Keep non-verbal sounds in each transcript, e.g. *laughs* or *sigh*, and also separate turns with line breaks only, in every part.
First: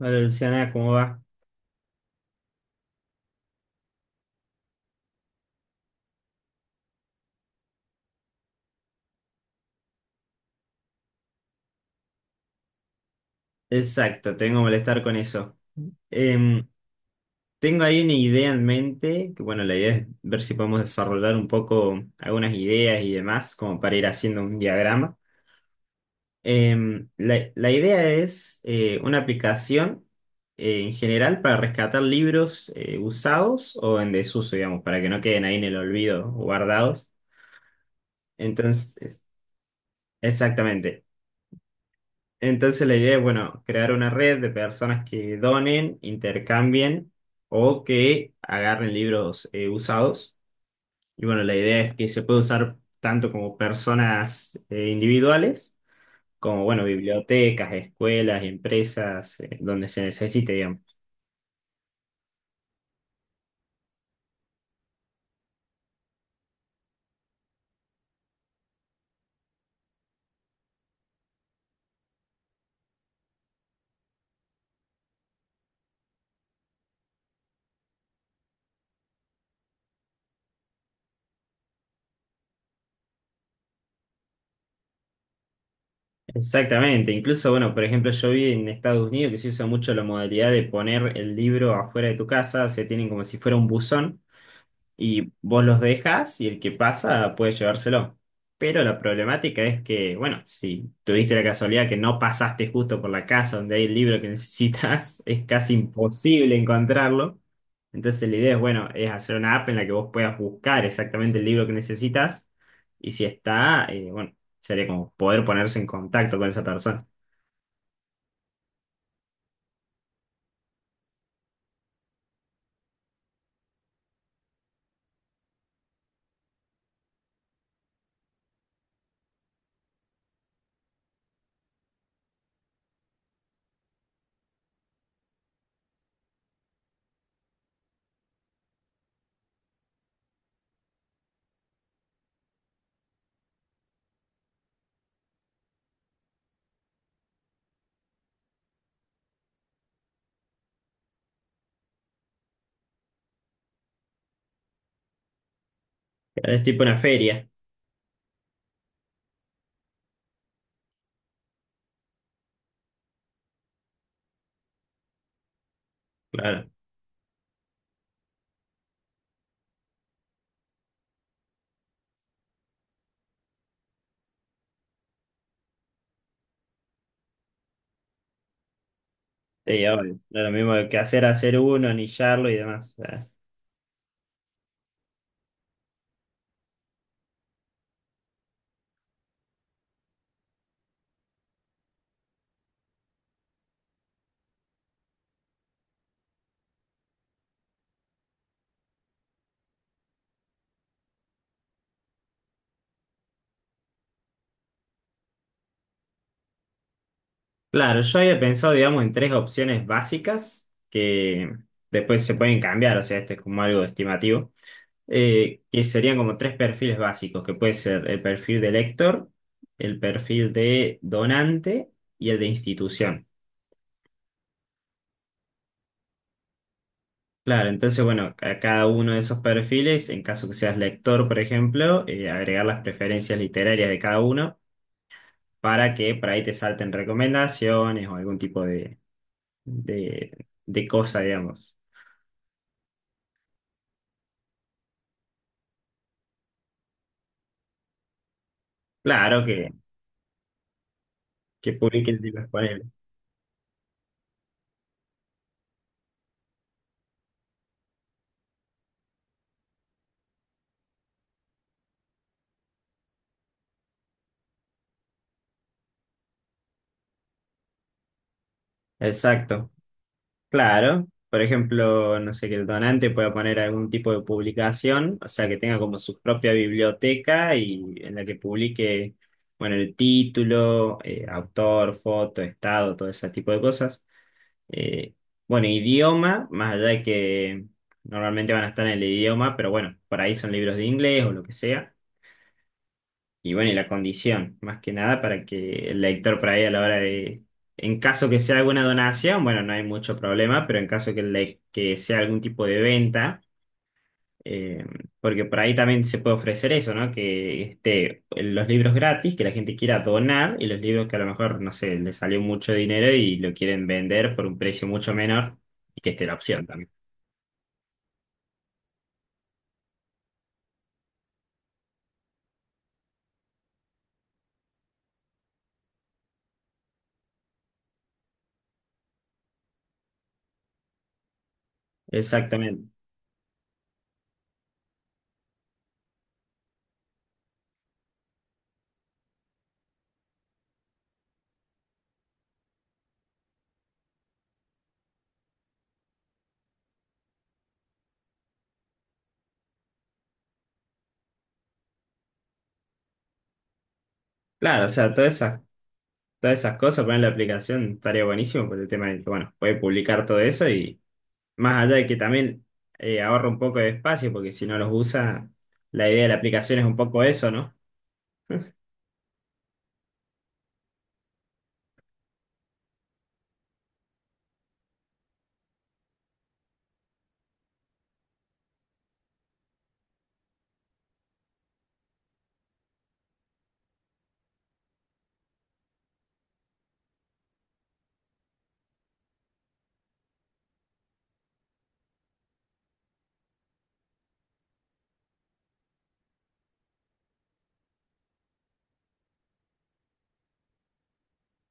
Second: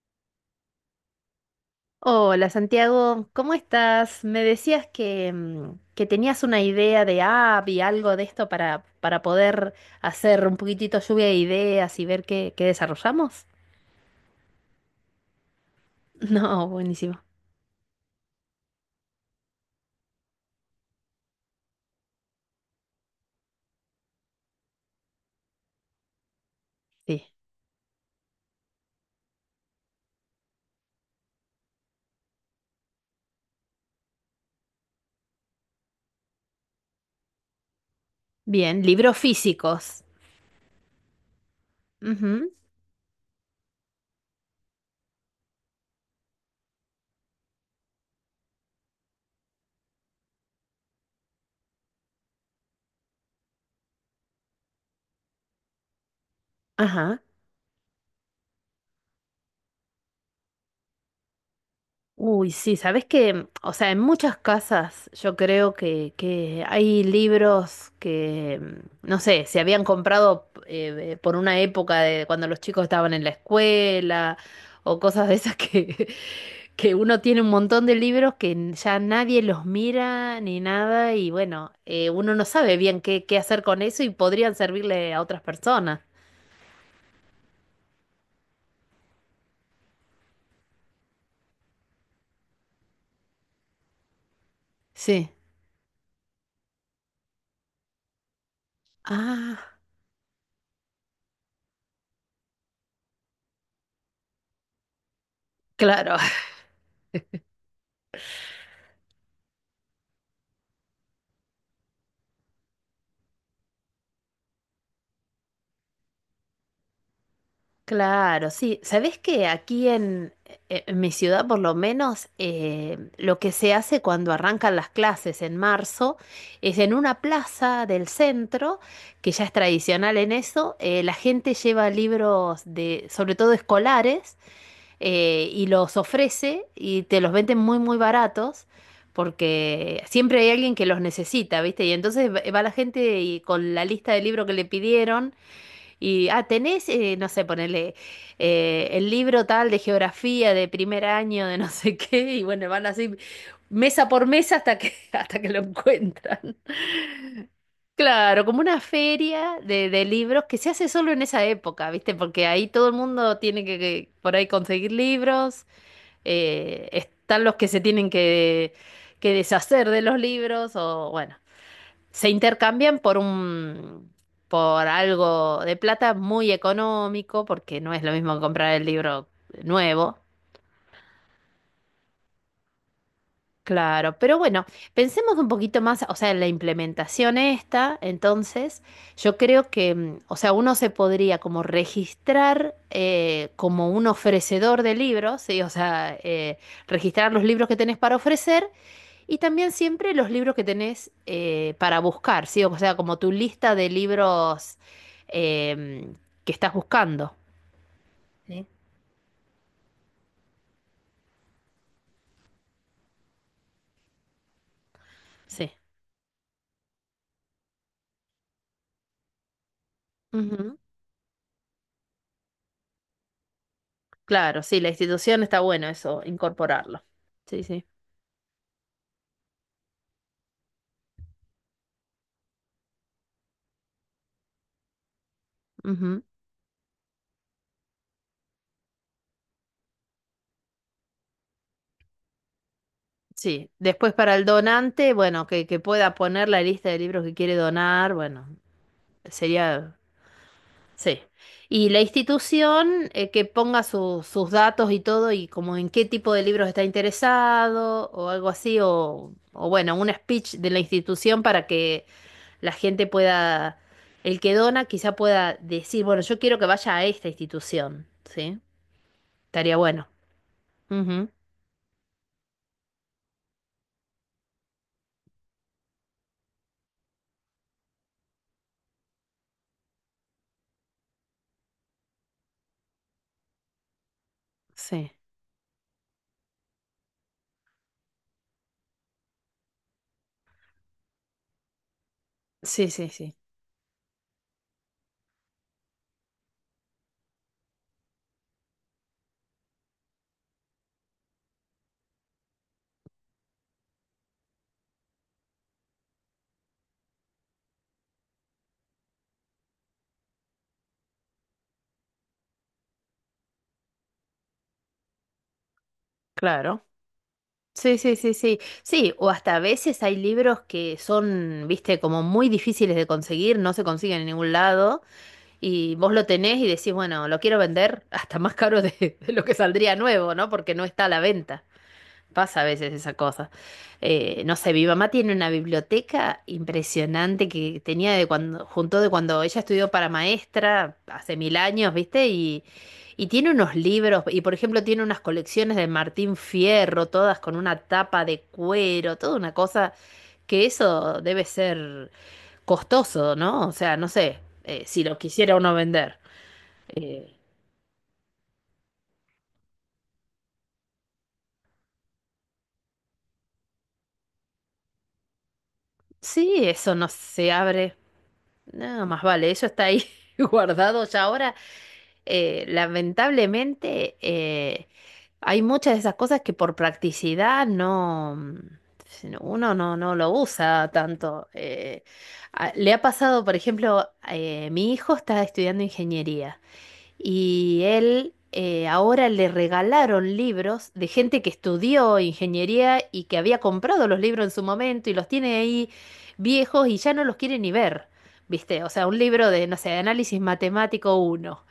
Hola Luciana, ¿cómo va?
Hola Santiago, ¿cómo estás? Me decías que tenías una idea de app y algo de esto para poder hacer un poquitito lluvia de ideas y ver qué desarrollamos.
Exacto, tengo que molestar con eso.
*laughs*
Em,
No, buenísimo.
Tengo ahí una idea en mente, que bueno, la idea es ver si podemos desarrollar un poco algunas ideas y demás, como para ir haciendo un diagrama. Em,
Sí.
la, la idea es una aplicación en general para rescatar libros usados o en desuso, digamos, para que no queden ahí en el olvido o guardados.
Bien, libros
Entonces,
físicos.
exactamente.
Ujú.
Entonces la idea es, bueno, crear una red de personas que donen, intercambien o que agarren libros usados. Y bueno, la idea es que se puede usar tanto como personas individuales, como, bueno,
Ajá.
bibliotecas, escuelas, empresas, donde se necesite, digamos.
Uy, sí, sabes que, o sea, en muchas casas yo creo que hay libros que, no sé, se habían comprado por una época de cuando los chicos estaban en la escuela o cosas de esas que, *laughs* que uno tiene un montón de libros que ya nadie los mira ni nada y bueno, uno no sabe bien qué hacer con eso y podrían servirle a otras personas.
Exactamente. Incluso, bueno, por ejemplo, yo vi en Estados Unidos que se usa mucho la modalidad de poner el libro afuera de tu casa, o sea, tienen como si fuera un buzón.
Sí.
Y vos los dejas y el que pasa puede llevárselo. Pero la
Ah,
problemática es que, bueno, si tuviste la casualidad que no pasaste justo por la casa donde hay el libro que necesitas, *laughs* es casi
claro.
imposible encontrarlo. Entonces la idea es, bueno, es hacer una app en la que vos puedas buscar exactamente el libro que necesitas y si está, bueno, sería como poder ponerse en contacto con esa persona.
Claro, sí. ¿Sabés que aquí en mi ciudad, por lo menos, lo que se hace cuando arrancan las clases en marzo es en una plaza del centro, que ya es tradicional en eso, la gente lleva libros de, sobre todo escolares, y los ofrece y te los venden muy, muy baratos. Porque siempre hay alguien que los necesita, ¿viste? Y entonces va la gente y con la lista de libros que le pidieron y, ah, tenés, no sé, ponerle el libro tal de geografía de primer año, de no sé qué, y bueno, van así mesa por mesa hasta que, *laughs* hasta que lo
Claro,
encuentran.
es tipo una feria,
Claro, como una feria de libros que se hace solo en esa época, ¿viste? Porque ahí todo el mundo tiene que por ahí conseguir libros,
claro.
están los que se tienen que deshacer de los libros, o bueno, se intercambian por algo de plata muy económico, porque no es lo mismo que comprar el libro
Sí,
nuevo.
obvio. No es lo mismo que hacer uno, anillarlo y demás.
Claro, pero bueno, pensemos un poquito más, o sea, en la implementación esta, entonces, yo creo que, o sea, uno se podría como registrar como un ofrecedor de libros, ¿sí? O sea, registrar los libros que tenés para ofrecer. Y también siempre los libros que tenés para buscar, ¿sí? O sea, como tu lista de libros em, que estás buscando.
Claro, yo había
¿Sí?
pensado, digamos, en tres opciones básicas que después se pueden cambiar, o sea, este es como algo estimativo,
Sí.
que serían como tres perfiles básicos, que puede ser el perfil de lector, el perfil
Ujú.
de donante y el de institución.
Claro, sí, la institución está bueno eso, incorporarlo. Sí,
Claro,
sí.
entonces, bueno, a cada uno de esos perfiles, en caso que seas lector, por ejemplo, agregar las preferencias literarias de cada uno para que
Ujú.
por ahí te salten recomendaciones o algún tipo de, de cosa, digamos.
Sí. Después para el donante, bueno, que pueda poner la lista de libros que quiere donar, bueno,
Claro
sería. Sí.
que
Y la
publiquen de los paneles.
institución que ponga sus datos y todo y como en qué tipo de libros está interesado o algo así o bueno, un speech de la institución para que la gente pueda, el que dona quizá pueda decir, bueno, yo quiero que vaya a esta institución, ¿sí?
Exacto,
Estaría bueno.
claro.
Ujú.
Por ejemplo, no sé, que el donante pueda poner algún tipo de publicación, o sea, que tenga como su propia biblioteca y en la que publique, bueno, el título, autor, foto, estado, todo ese tipo de cosas.
Sí.
Eh, bueno, idioma, más allá de que normalmente van a estar en el idioma, pero bueno, por ahí son libros de inglés o lo que sea.
Sí, sí, sí.
Y bueno, y la condición, más que nada, para que el lector por ahí a la hora de, en caso que sea alguna donación, bueno, no hay mucho problema, pero en caso que, que sea algún tipo de venta, eh, porque por ahí también se puede ofrecer eso, ¿no? Que esté los libros gratis, que la gente quiera donar y los libros que a lo mejor, no sé, le salió mucho dinero y lo quieren vender por un precio mucho menor y que esté la opción
Claro.
también.
Sí, sí, sí, sí. Sí, o hasta a veces hay libros que son, viste, como muy difíciles de conseguir, no se consiguen en ningún lado. Y vos lo tenés y decís, bueno, lo quiero vender hasta más caro de lo que saldría nuevo, ¿no? Porque no está a la venta. Pasa a
Exactamente.
veces esa cosa. No sé, mi mamá tiene una biblioteca impresionante que tenía de cuando, juntó de cuando ella estudió para maestra hace mil años, ¿viste? Y tiene unos libros, y por ejemplo tiene unas colecciones de Martín Fierro, todas con una tapa de cuero, toda una cosa que eso debe ser costoso, ¿no? O sea, no sé,
Claro, o
si
sea,
lo quisiera uno vender.
todas esas cosas, poner la aplicación estaría buenísimo por el tema de que, bueno, puede publicar todo eso y más allá de que también ahorra un poco de espacio, porque si no los usa, la idea de la
Sí,
aplicación es
eso
un
no
poco eso,
se
¿no?
abre. Nada más vale, eso está ahí *laughs* guardado ya ahora. Lamentablemente, hay muchas de esas cosas que por practicidad no, uno no lo usa tanto. Le ha pasado, por ejemplo, mi hijo está estudiando ingeniería y él ahora le regalaron libros de gente que estudió ingeniería y que había comprado los libros en su momento y los tiene ahí viejos y ya no los quiere ni ver, ¿viste? O sea, un libro de, no sé, análisis matemático uno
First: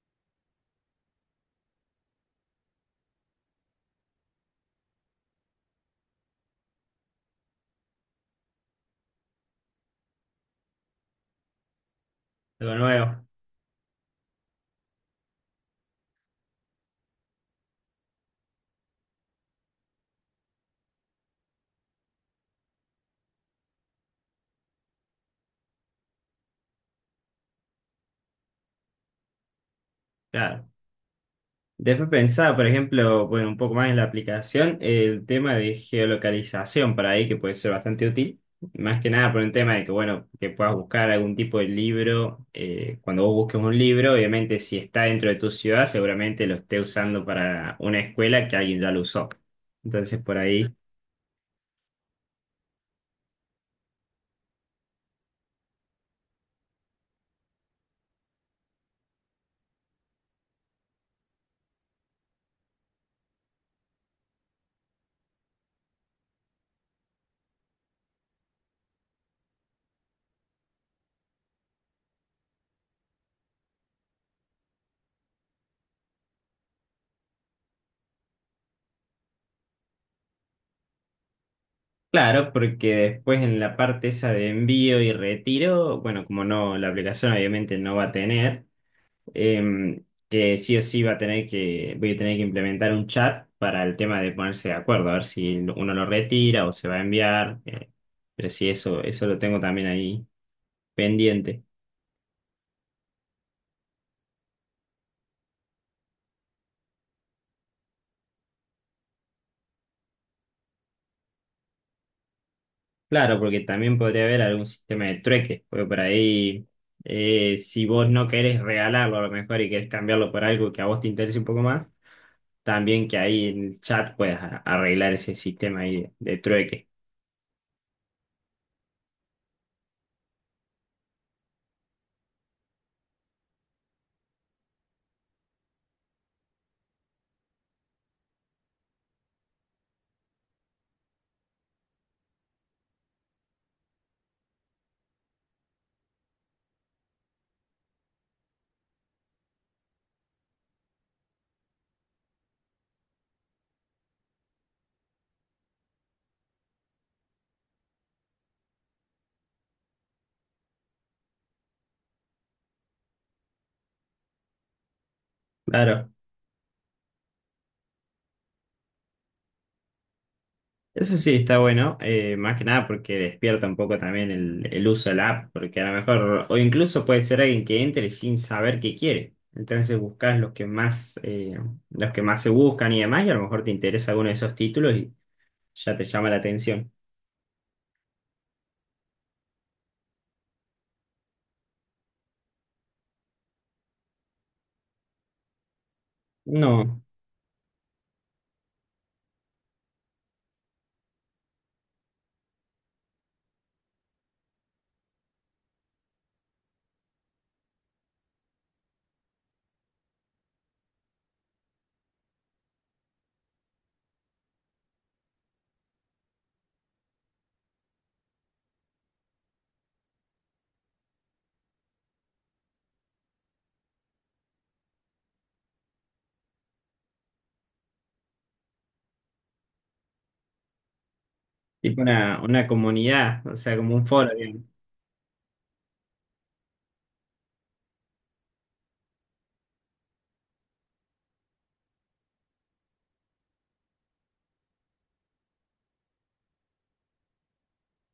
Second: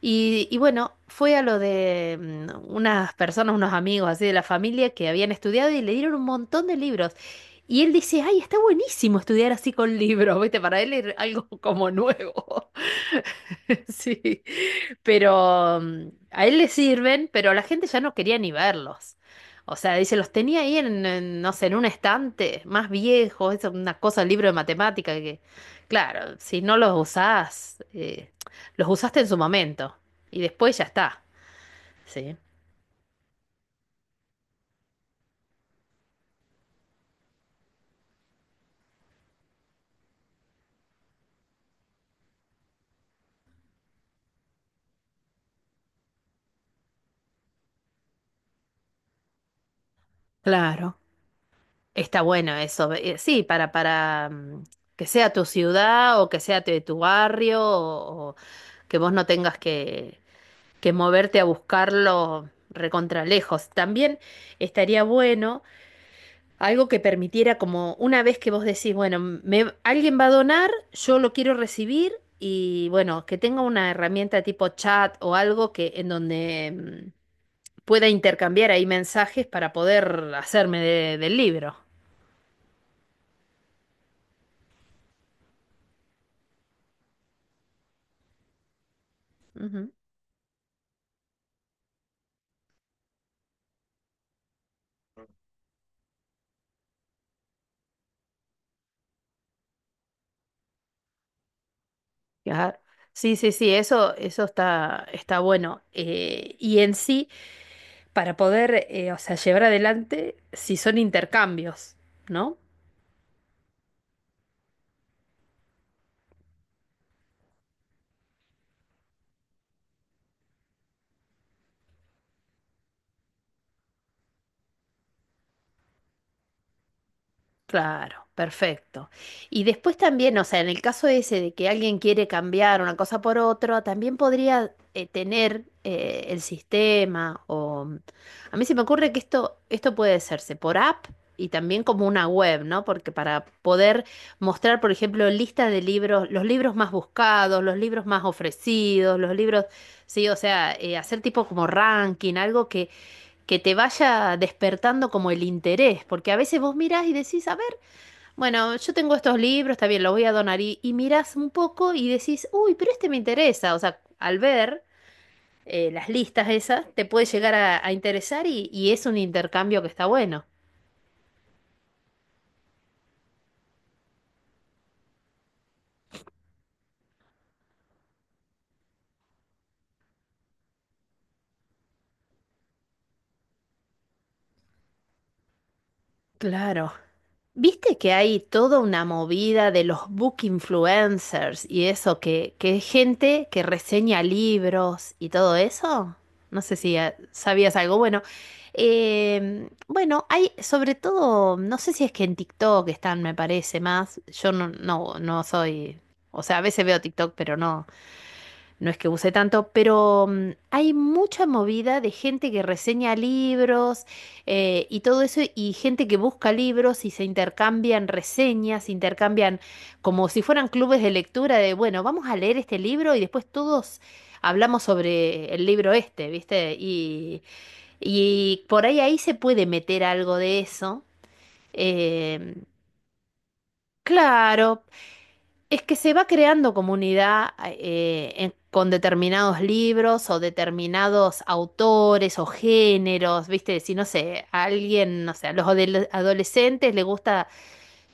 y bueno, fue a lo de unas personas, unos amigos así de la familia que habían estudiado y le dieron un montón de libros. Y él dice, ay, está buenísimo estudiar así con libros, ¿viste? Para él es algo como nuevo.
Algo nuevo.
*laughs* Sí, pero a él le sirven, pero la gente ya no quería ni verlos. O sea, dice, los tenía ahí en, no sé, en un estante más viejo, es una cosa, el libro de matemática que, claro, si no los usás, los usaste en su momento y
Claro.
después ya está,
Después
¿sí?
pensaba, por ejemplo, bueno, un poco más en la aplicación, el tema de geolocalización para ahí, que puede ser bastante útil. Más que nada por el tema de que, bueno, que puedas buscar algún tipo de libro. Cuando vos busques un libro, obviamente si está dentro de tu ciudad, seguramente lo esté usando para una escuela que alguien ya lo usó. Entonces, por ahí
Claro. Está bueno eso. Sí, para que sea tu ciudad o que sea de tu barrio o que vos no tengas que moverte a buscarlo recontra lejos. También estaría bueno algo que permitiera como una vez que vos decís, bueno, alguien va a donar, yo lo quiero recibir y bueno, que tenga una herramienta tipo chat o algo que en donde... mm, pueda intercambiar ahí mensajes para poder hacerme del libro.
claro, porque después en la parte esa de envío y retiro, bueno, como no, la aplicación obviamente no va a tener,
Ujú.
que sí o sí va a tener que, voy a tener que implementar un chat para el tema de ponerse de acuerdo, a ver si uno lo retira o se va a enviar, pero sí, eso lo tengo también ahí pendiente.
Claro. Sí, sí, sí, eso está bueno. Y en sí, para poder, o sea, llevar adelante, si son intercambios, ¿no?
Claro, porque también podría haber algún sistema de trueque, porque por ahí, si vos no querés regalarlo a lo mejor y querés cambiarlo por algo que a vos te interese un poco más, también que ahí en el chat puedas arreglar ese sistema ahí de trueque.
Claro, perfecto. Y después también, o sea, en el caso ese de que alguien quiere cambiar una cosa por otra, también podría tener el sistema a mí se me ocurre que esto puede hacerse por app y también como una web, ¿no? Porque para poder mostrar, por ejemplo, lista de libros, los libros más buscados, los libros más ofrecidos, los libros, sí, o sea, hacer tipo como ranking, algo que te vaya despertando como el interés, porque a veces vos mirás y decís, a ver, bueno, yo tengo estos libros, está bien, los voy a donar y mirás un poco y decís, uy, pero este me interesa. O sea, al ver las
Claro,
listas esas, te puede llegar a interesar y es un intercambio que está bueno.
eso sí está bueno, más que nada porque despierta un poco también el uso de la app, porque a lo mejor, o incluso puede ser alguien que entre sin saber qué quiere. Entonces buscas los que más se buscan y demás, y a lo mejor te interesa alguno de esos títulos ya te llama la atención.
Claro. Viste que hay toda una movida de los book influencers y eso, que es gente que reseña libros y todo eso. No sé si
No,
sabías algo. Bueno, hay sobre todo, no sé si es que en TikTok están, me parece más. Yo no, no, no soy, o sea, a veces veo TikTok, pero no. No es que use tanto, pero hay mucha movida de gente que reseña libros y todo eso, y gente que busca libros y se intercambian reseñas, se intercambian como si fueran clubes de lectura de, bueno, vamos a leer este libro y después todos hablamos sobre el libro este, ¿viste? Y por ahí se puede meter algo de eso.
tipo
Eh,
una comunidad, o sea, como un foro, digamos.
claro, es que se va creando comunidad con determinados libros o determinados autores o géneros, ¿viste? Si no sé, a alguien, no sé, a los adolescentes les gusta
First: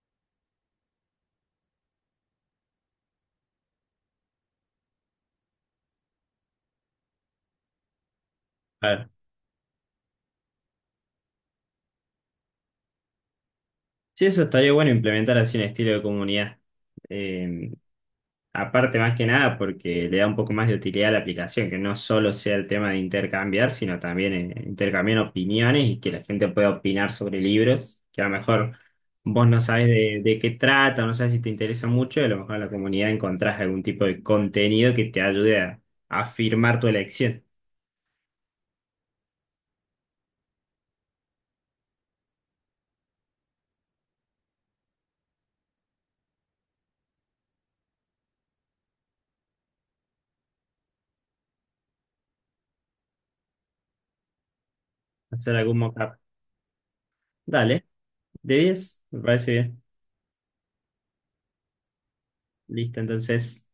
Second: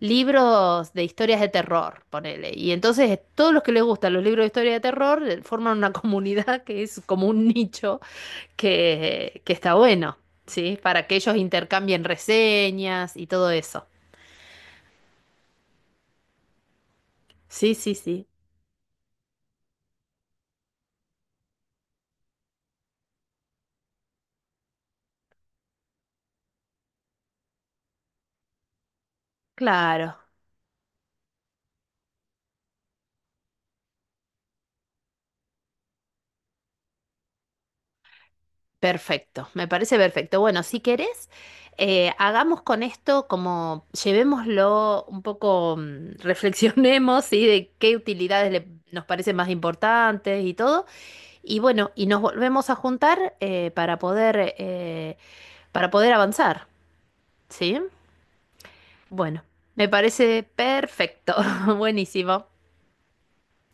libros de historias de terror, ponele. Y entonces todos los que les gustan los libros de historia de terror forman una *laughs* comunidad que es como un nicho
Claro.
que está bueno, ¿sí? Para que ellos intercambien reseñas y todo eso.
Sí, eso estaría bueno implementar así un estilo de comunidad. Eh,
Sí, sí, sí.
aparte, más que nada, porque le da un poco más de utilidad a la aplicación, que no solo sea el tema de intercambiar, sino también intercambiar opiniones y que la gente pueda opinar sobre libros, que a lo mejor vos no sabes
Claro.
de qué trata, no sabes si te interesa mucho, y a lo mejor en la comunidad encontrás algún tipo de contenido que te ayude a afirmar tu elección.
Perfecto, me parece perfecto. Bueno, si querés, hagamos con esto como llevémoslo un poco, *laughs* reflexionemos, ¿sí? De qué utilidades nos parecen más importantes y todo. Y bueno, y nos volvemos a juntar para poder, eh,
Hacer algún
para poder
mockup.
avanzar, ¿sí?
Dale, de 10 me
Bueno,
parece bien.
me parece perfecto, *laughs* buenísimo.
Listo, entonces.